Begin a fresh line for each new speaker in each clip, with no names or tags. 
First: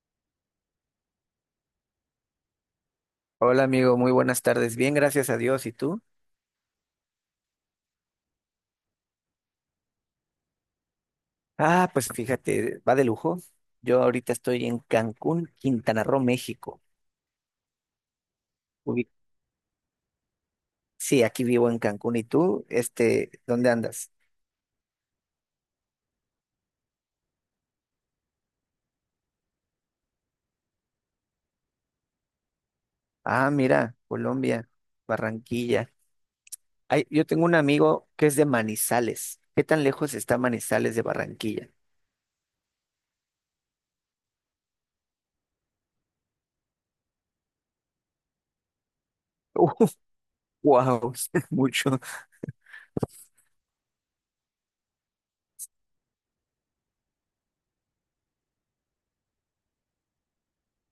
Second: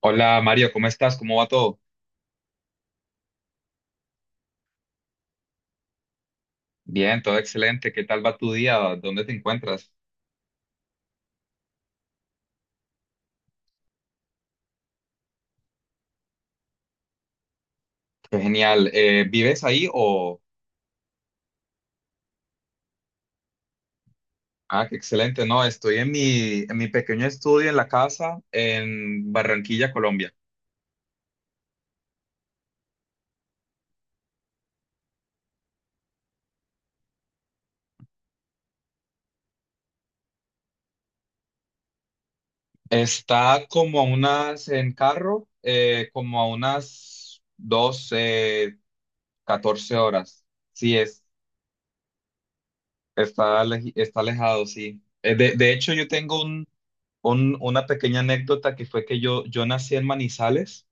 Hola Mario, ¿cómo estás? ¿Cómo va todo?
Hola amigo, muy buenas tardes. Bien, gracias a Dios. ¿Y tú?
Bien, todo excelente. ¿Qué tal va tu día? ¿Dónde te encuentras?
Ah, pues fíjate, va de lujo. Yo ahorita estoy en Cancún, Quintana Roo, México.
Qué genial.
Ubi-
¿Vives ahí o...?
Sí, aquí vivo en Cancún. ¿Y tú? ¿Dónde andas?
Ah, qué excelente. No, estoy en mi pequeño estudio en la casa en Barranquilla, Colombia.
Ah, mira, Colombia, Barranquilla. Ay, yo tengo un amigo que es de Manizales. ¿Qué tan lejos está Manizales de Barranquilla?
Está como a unas, en carro, como a unas 12, 14 horas. Sí,
Wow, mucho.
está, está alejado, sí. De hecho, yo tengo una pequeña anécdota que fue que yo nací en Manizales,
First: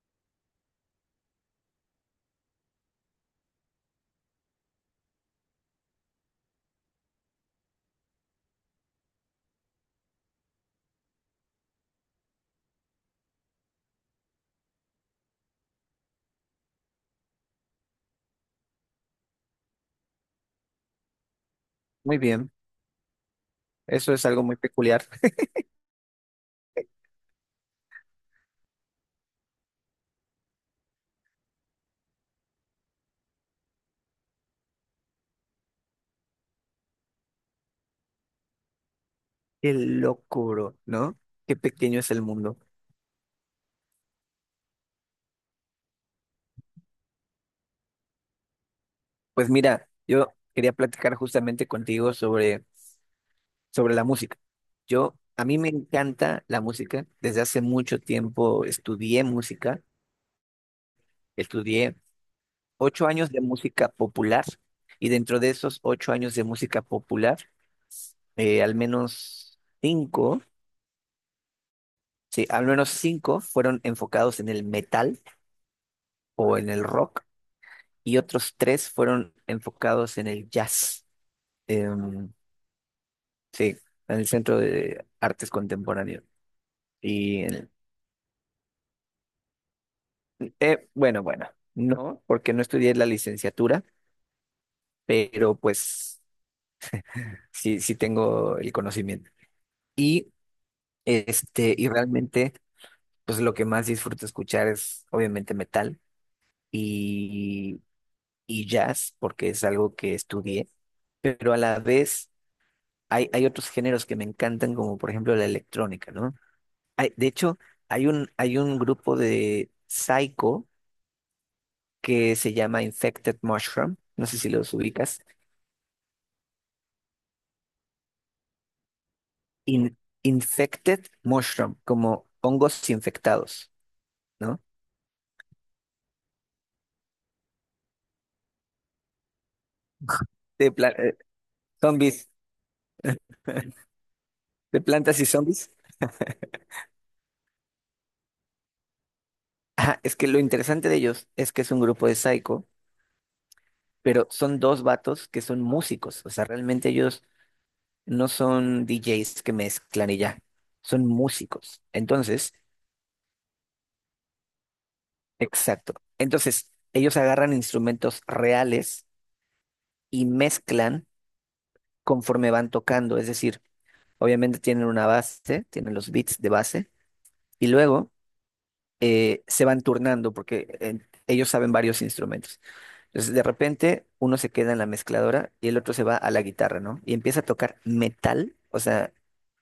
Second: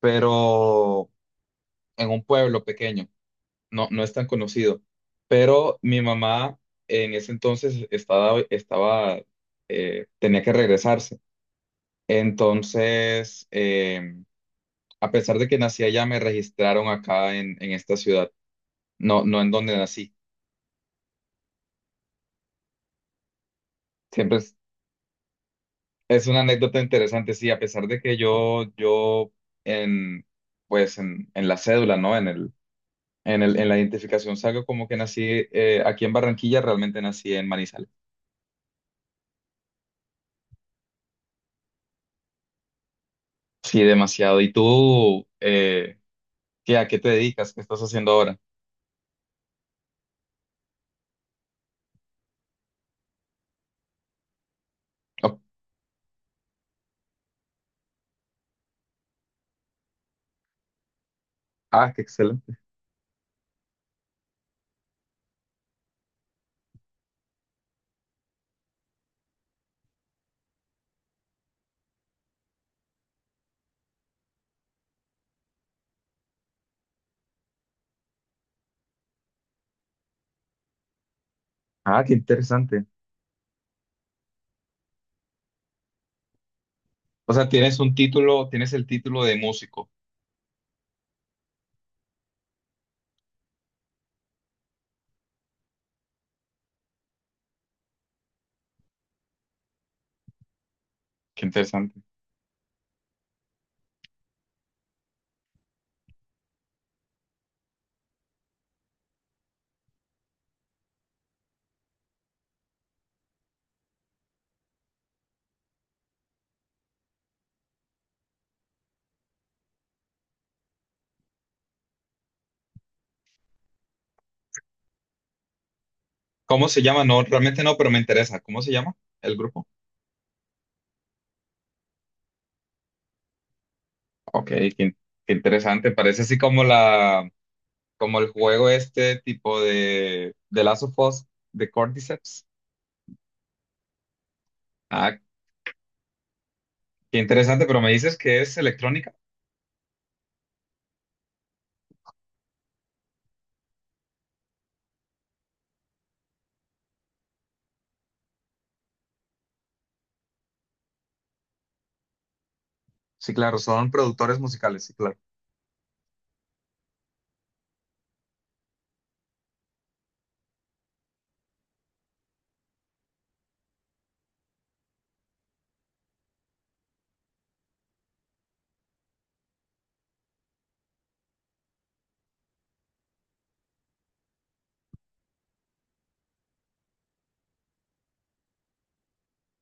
pero en un pueblo pequeño, no, no es tan conocido. Pero mi mamá en ese entonces tenía que regresarse. Entonces, a pesar de que nací allá, me registraron acá en esta ciudad, no, no en donde nací.
Muy bien. Eso es
Siempre
algo
es,
muy peculiar.
es una anécdota interesante, sí, a pesar de que yo, en, pues en la cédula, ¿no? En la identificación salgo como que nací aquí en Barranquilla, realmente nací en Manizales.
Qué locuro, ¿no? Qué pequeño es el mundo.
Sí, demasiado. ¿Y tú, a qué te dedicas? ¿Qué estás haciendo ahora?
Pues mira, yo quería platicar justamente contigo sobre la música.
Oh,
A mí me encanta la música. Desde hace mucho tiempo estudié música.
ah,
Estudié
qué excelente.
ocho años de música popular y dentro de esos ocho años de música popular, al menos al menos cinco fueron enfocados en el metal o en el rock y otros tres fueron enfocados en el jazz.
Ah, qué
Em,
interesante.
sí, en el Centro de Artes Contemporáneas.
O
Y
sea, tienes un título, tienes el título de músico.
bueno, no, porque no estudié la licenciatura, pero pues sí, tengo el conocimiento. Y
Qué
y
interesante.
realmente, pues lo que más disfruto escuchar es obviamente metal y, y jazz, porque es algo que estudié, pero a la vez hay otros géneros que me encantan, como por ejemplo la electrónica, ¿no? Hay, de hecho, hay un grupo de psycho que se llama Infected Mushroom, no sé si los ubicas.
¿Cómo se llama? No, realmente no, pero me interesa. ¿Cómo se llama el grupo?
In- infected mushroom, como hongos infectados,
Ok,
¿no?
qué interesante. Parece así como el juego, este tipo de
De
Last
pla-
of
eh,
Us, de
Zombies,
Cordyceps.
de
Ah,
plantas y zombies.
qué interesante, pero me dices que es electrónica.
Ajá, es que lo interesante de ellos es que es un grupo de psycho, pero son dos vatos que son músicos, o sea, realmente ellos no son DJs que mezclan y ya, son músicos. Entonces,
Sí, claro, son productores musicales, sí, claro.
exacto. Entonces, ellos agarran instrumentos reales y mezclan conforme van tocando, es decir, obviamente tienen una base, tienen los beats de base. Y luego se van turnando porque ellos saben varios instrumentos. Entonces, de repente, uno se queda en la mezcladora y el otro se va a la guitarra, ¿no? Y empieza a tocar metal, o sea,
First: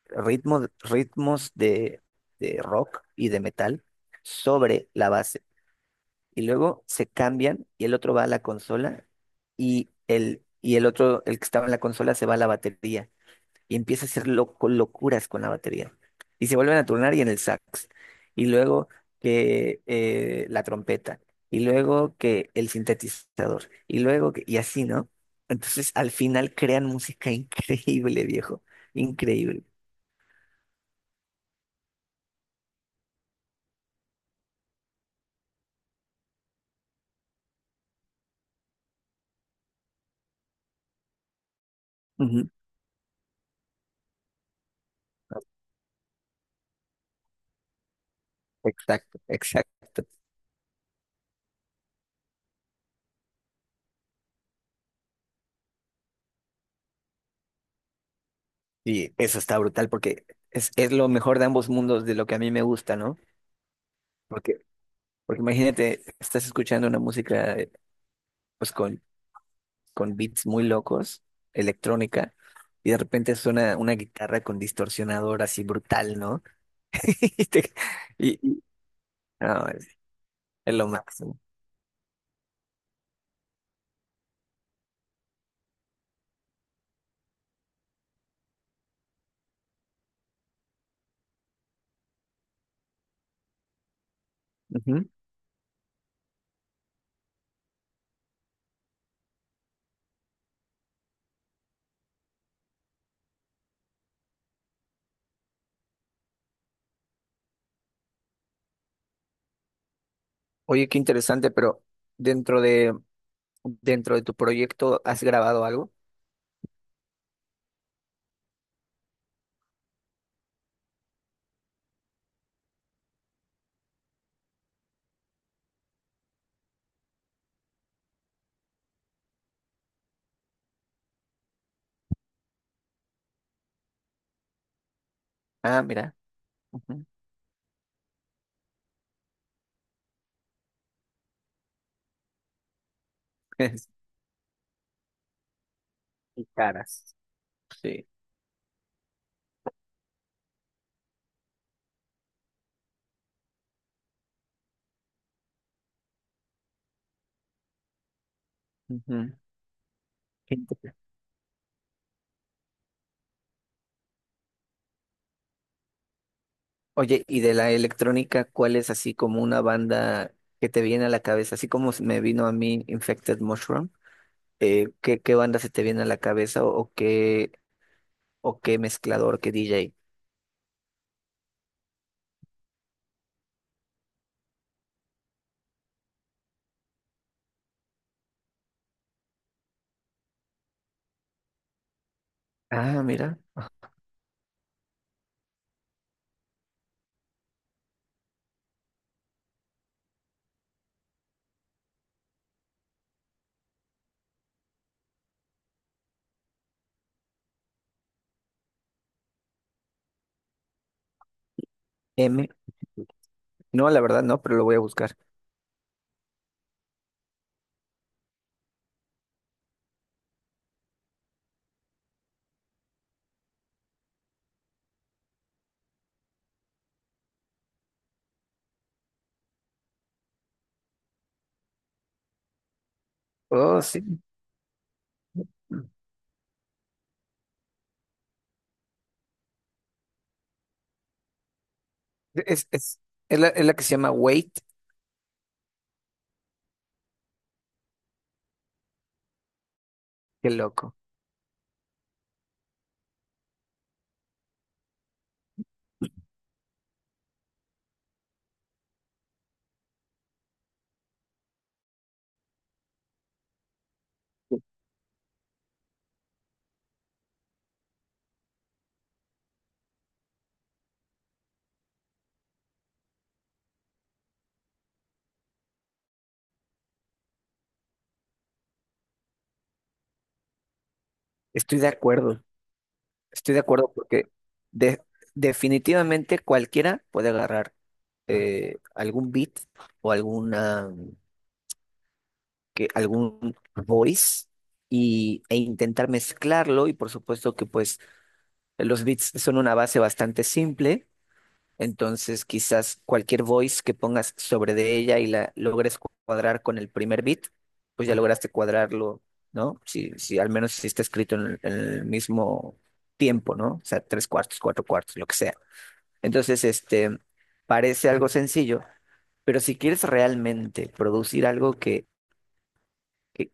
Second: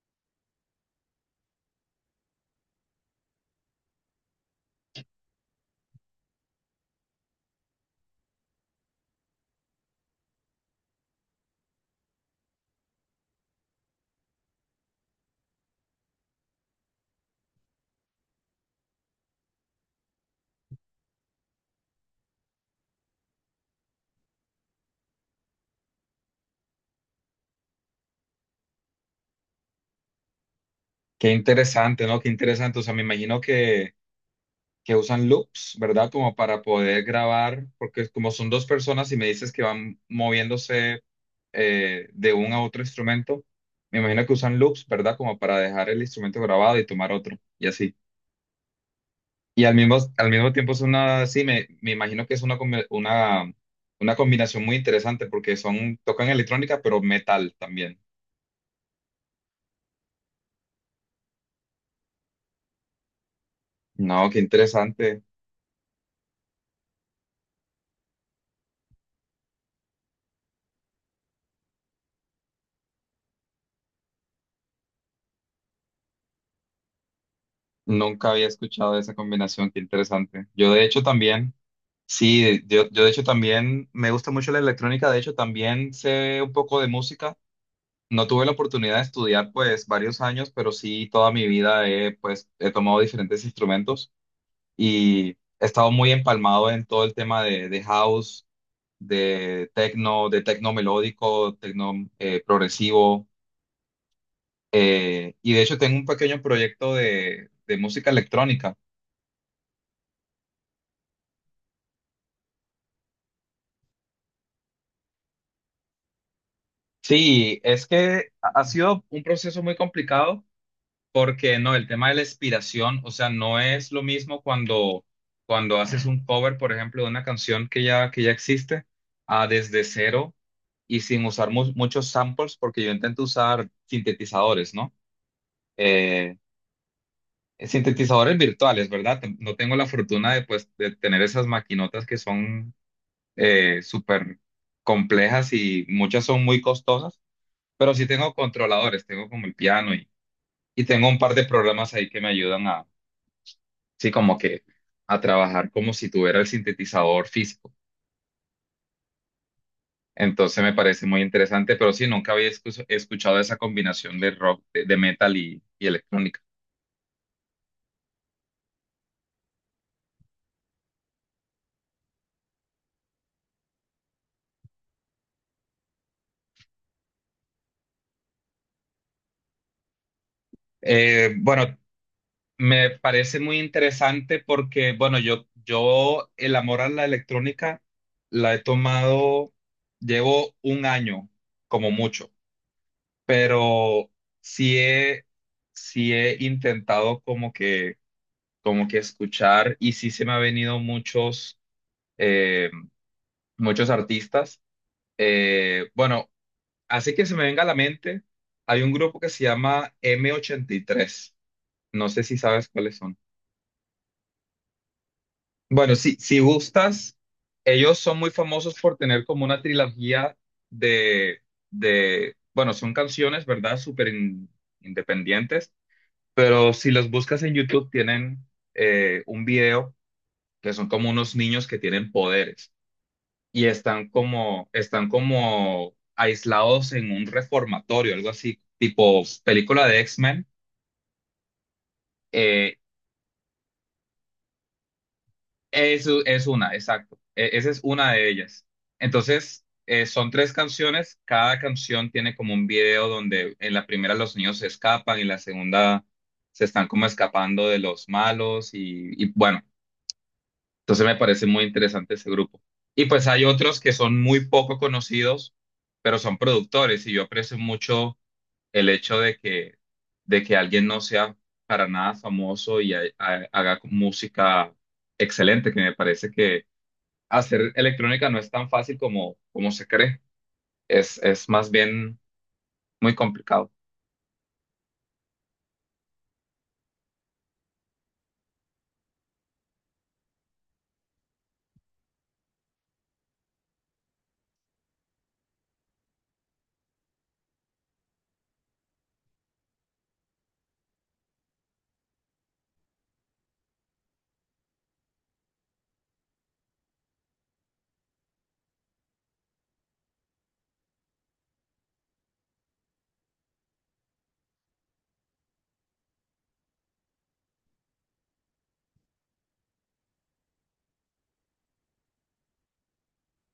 ritmos de rock y de metal sobre la base. Y luego se cambian y el otro va a la consola y el otro, el que estaba en la consola, se va a la batería y empieza a hacer locuras con la batería. Y se vuelven a turnar y en el sax. Y luego que la trompeta. Y luego que el sintetizador. Y luego y así, ¿no? Entonces al final crean música increíble, viejo. Increíble.
Qué interesante, ¿no? Qué interesante. O sea, me imagino que usan loops, ¿verdad? Como para poder grabar, porque como son dos personas y me dices que van moviéndose de
Ujú.
un a otro instrumento, me imagino que usan loops, ¿verdad? Como para dejar el instrumento grabado y tomar otro, y así.
Exacto,
Y al mismo,
exacto.
al mismo tiempo sí, me imagino que es una combinación muy interesante porque son, tocan electrónica, pero metal también.
Y eso está brutal porque es lo mejor de ambos mundos de lo que a mí me gusta, ¿no?
No, qué
Porque,
interesante.
porque imagínate, estás escuchando una música pues con beats muy locos, electrónica, y de repente suena una guitarra con distorsionador así brutal, ¿no? Y, te-
Nunca
y-
había
y-
escuchado esa
no,
combinación, qué interesante. Yo
es
de
lo
hecho
máximo.
también, sí, yo de hecho también me gusta mucho la electrónica, de hecho también sé un poco de música. No tuve la oportunidad de estudiar pues varios años, pero sí toda mi vida he pues he tomado diferentes instrumentos
Ujú.
y he estado muy empalmado en todo el tema de house, de techno melódico, techno progresivo, y de hecho tengo un pequeño proyecto de música electrónica.
Oye, qué interesante, pero dentro de, dentro de tu proyecto, ¿has grabado algo?
Sí, es que ha sido un proceso muy complicado porque no, el tema de la inspiración, o sea, no es lo mismo cuando haces un cover, por ejemplo, de una canción que ya existe, a desde cero y sin usar muchos samples, porque yo intento usar sintetizadores, ¿no?
Ah, mira.
Eh,
Ujú.
sintetizadores virtuales, ¿verdad? No tengo la fortuna de, pues, de tener esas maquinotas que son súper complejas y muchas son
Y
muy
caras.
costosas. Pero sí
Sí.
tengo controladores, tengo como el piano, y tengo un par de programas ahí que me ayudan a, sí, como que a trabajar como si tuviera el sintetizador físico.
Ujú. Qué
Entonces me parece
interesante.
muy interesante, pero sí, nunca había escuchado esa combinación de rock, de metal y electrónica.
Oye, y de la electrónica, ¿cuál es así como una banda que te viene a la cabeza? Así como me vino a mí Infected Mushroom. ¿ Qué banda se te viene a la cabeza o qué mezclador, qué DJ?
Bueno, me parece muy interesante porque, bueno, yo el amor a la electrónica la he tomado, llevo un año como mucho,
Ah, mira,
pero sí he, sí he intentado como que escuchar y sí se me ha venido eh, muchos artistas. Bueno, así que se me venga a la mente, hay un grupo que se llama M83. No sé si
M.
sabes cuáles son.
No, la verdad no, pero lo voy a buscar.
Bueno, si gustas, ellos son muy famosos por tener como una trilogía de, bueno, son canciones, ¿verdad? Súper independientes. Pero si los buscas en YouTube, tienen un video que son como unos niños que tienen poderes y
Oh, sí.
están como aislados en un reformatorio, algo así, tipo película de X-Men.
Es,
Eh,
es, es la que se llama Wait,
exacto. Esa es una de ellas. Entonces, son
qué
tres
loco.
canciones. Cada canción tiene como un video donde en la primera los niños se escapan y en la segunda se están como escapando de los malos, y bueno. Entonces me parece muy interesante ese grupo. Y pues hay otros que son muy poco conocidos, pero son productores y yo aprecio mucho el hecho de que alguien no sea para nada famoso y haga música excelente, que me parece que hacer electrónica no es tan fácil como se cree. Es más
Estoy de
bien
acuerdo,
muy
estoy de
complicado.
acuerdo porque de- definitivamente cualquiera puede agarrar algún beat o algún voice e intentar mezclarlo y por supuesto que pues los beats son una base bastante simple, entonces quizás cualquier voice que pongas sobre de ella y la logres cuadrar con el primer beat, pues ya lograste cuadrarlo, ¿no? Si, si al menos si está escrito en el mismo tiempo, ¿no? O sea, tres cuartos, cuatro cuartos, lo que sea. Entonces, parece algo sencillo, pero si quieres realmente producir algo que,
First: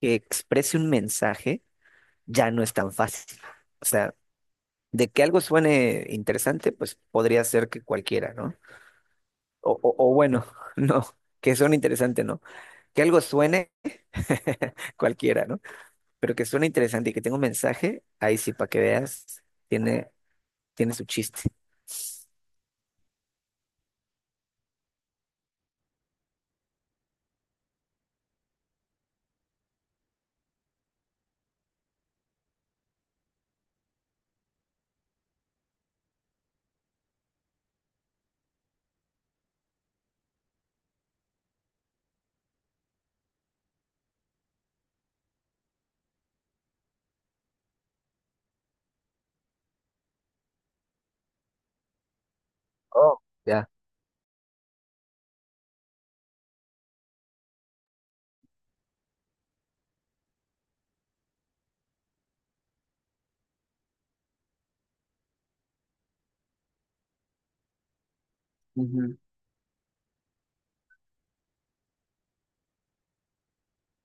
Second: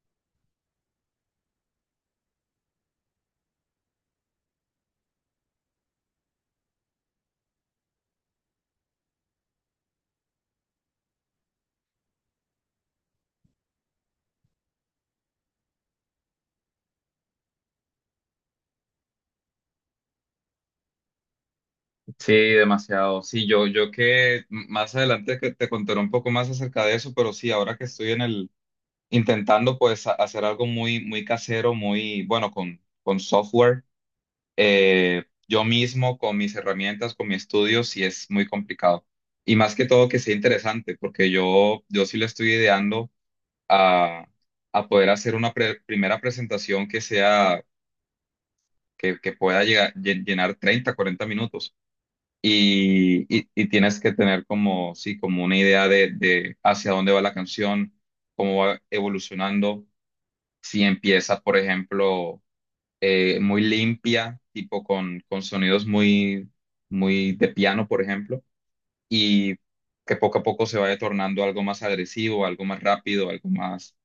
que exprese un mensaje, ya no es tan fácil. O sea, de que algo suene interesante, pues podría ser que cualquiera, ¿no? O bueno, no, que suene interesante, ¿no? Que algo suene cualquiera, ¿no? Pero que suene interesante y que tenga un mensaje, ahí sí, para que veas, tiene, tiene su chiste.
Sí, demasiado. Sí, yo más adelante que te contaré un poco más acerca de eso, pero sí, ahora que estoy en el intentando pues hacer algo muy, muy casero, muy bueno con software. Yo mismo, con mis herramientas, con mi estudio, sí es muy complicado. Y más que todo que sea interesante, porque yo sí le estoy ideando a, a poder hacer una primera presentación que sea, que pueda llegar, llenar 30, 40 minutos.
Oh,
Y, y,
ya.
y tienes que tener como, sí, como una idea de hacia dónde va la canción, cómo va evolucionando, si empieza, por ejemplo, muy limpia, tipo con sonidos muy, muy de piano, por ejemplo,
Ujú,
y que poco a poco se vaya tornando algo más agresivo, algo más rápido, algo más...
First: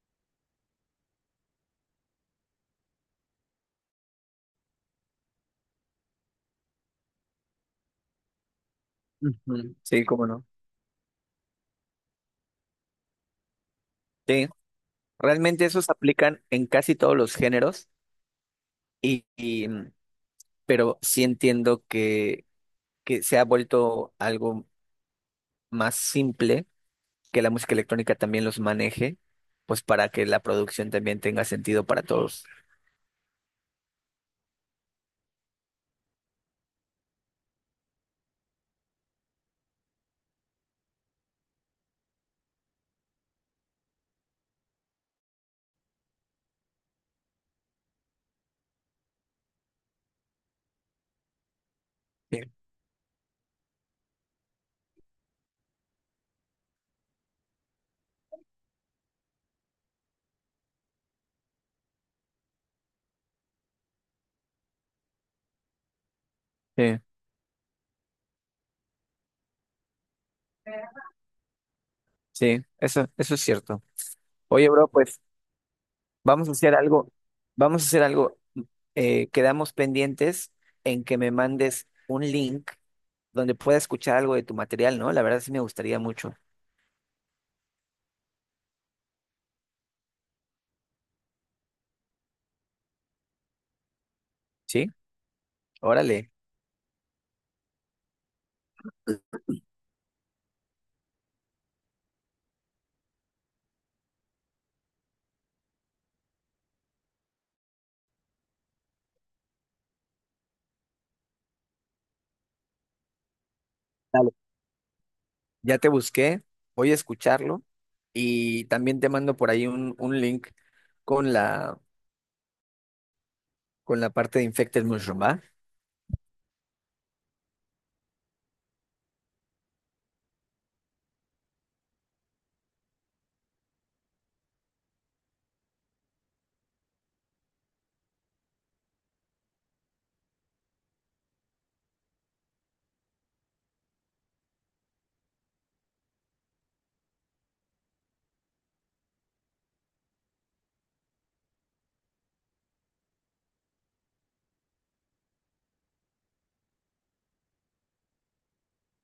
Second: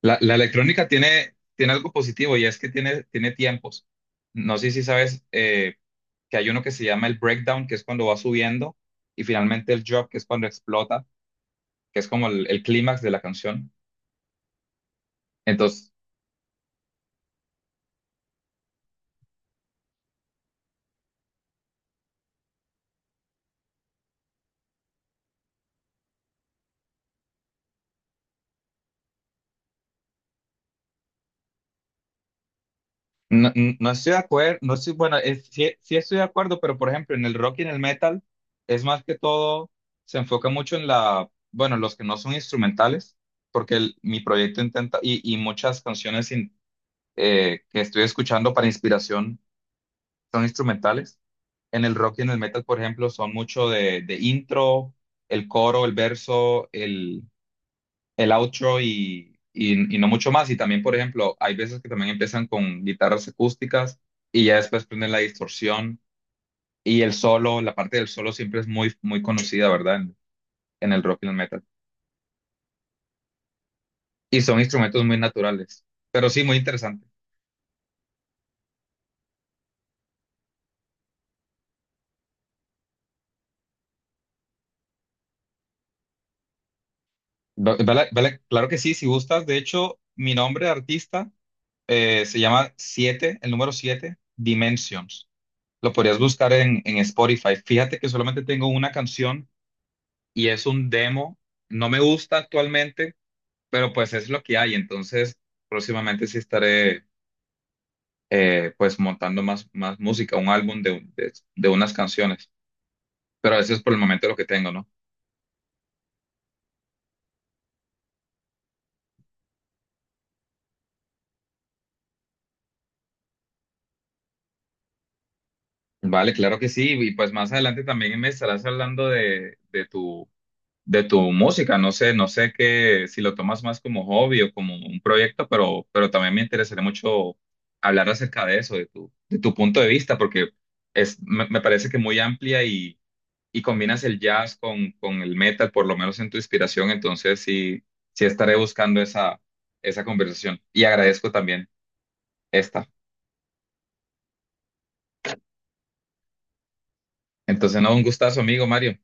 La electrónica tiene algo positivo, y es que tiene tiempos. No sé si sabes, que hay uno que se llama el breakdown, que es cuando va subiendo, y finalmente
ujú.
el
Sí,
drop, que es
cómo no.
cuando explota, que es como el clímax de la canción.
Sí, realmente esos
Entonces,
aplican en casi todos los géneros, y, y, mm, pero sí entiendo que se ha vuelto algo más simple, que la música electrónica también los maneje, pues para que la producción también tenga sentido para todos.
no, no estoy de acuerdo, no estoy, bueno, es- sí, sí estoy de acuerdo, pero por ejemplo, en el rock y en el metal es más que todo, se enfoca mucho en la, bueno, los que no son instrumentales, porque mi proyecto intenta, y muchas canciones que estoy escuchando para inspiración son instrumentales. En el rock y en el
Sí,
metal, por ejemplo, son mucho de intro, el coro, el verso, el outro, y no mucho más. Y también, por ejemplo, hay veces que también empiezan con guitarras acústicas y ya después prenden la distorsión
sí,
y el solo, la parte del solo siempre es muy, muy conocida, ¿verdad? En el rock y el metal.
sí, eso es cierto.
Y son
Oye, bro,
instrumentos muy
pues
naturales, pero sí,
vamos a
muy
hacer
interesante.
algo, vamos a hacer algo. Quedamos pendientes en que me mandes un link donde pueda escuchar algo de tu material, ¿no? La verdad sí me gustaría mucho.
Vale, claro que sí. Si gustas. De hecho, mi nombre de artista, se llama 7, el número 7
¿Sí?
Dimensions. Lo podrías
Órale.
buscar en Spotify. Fíjate que solamente tengo una canción y es un demo. No me gusta actualmente, pero pues es lo que hay. Entonces, próximamente sí estaré, pues montando más música, un álbum de unas canciones. Pero eso es por el momento
Dale.
lo que tengo, ¿no?
Ya te busqué, voy a escucharlo y también te mando por ahí un link con la, con la parte de Infected Mushroom, ¿va?
Vale, claro que sí. Y pues más adelante también me estarás hablando de tu música. No sé qué, si lo tomas más como hobby o como un proyecto, pero también me interesaría mucho hablar acerca de eso, de tu punto de vista, porque es, me parece que muy amplia, y combinas el jazz con el metal, por lo menos en tu inspiración. Entonces, sí, sí estaré buscando esa conversación. Y agradezco también esta. Entonces, no, un gustazo, amigo Mario.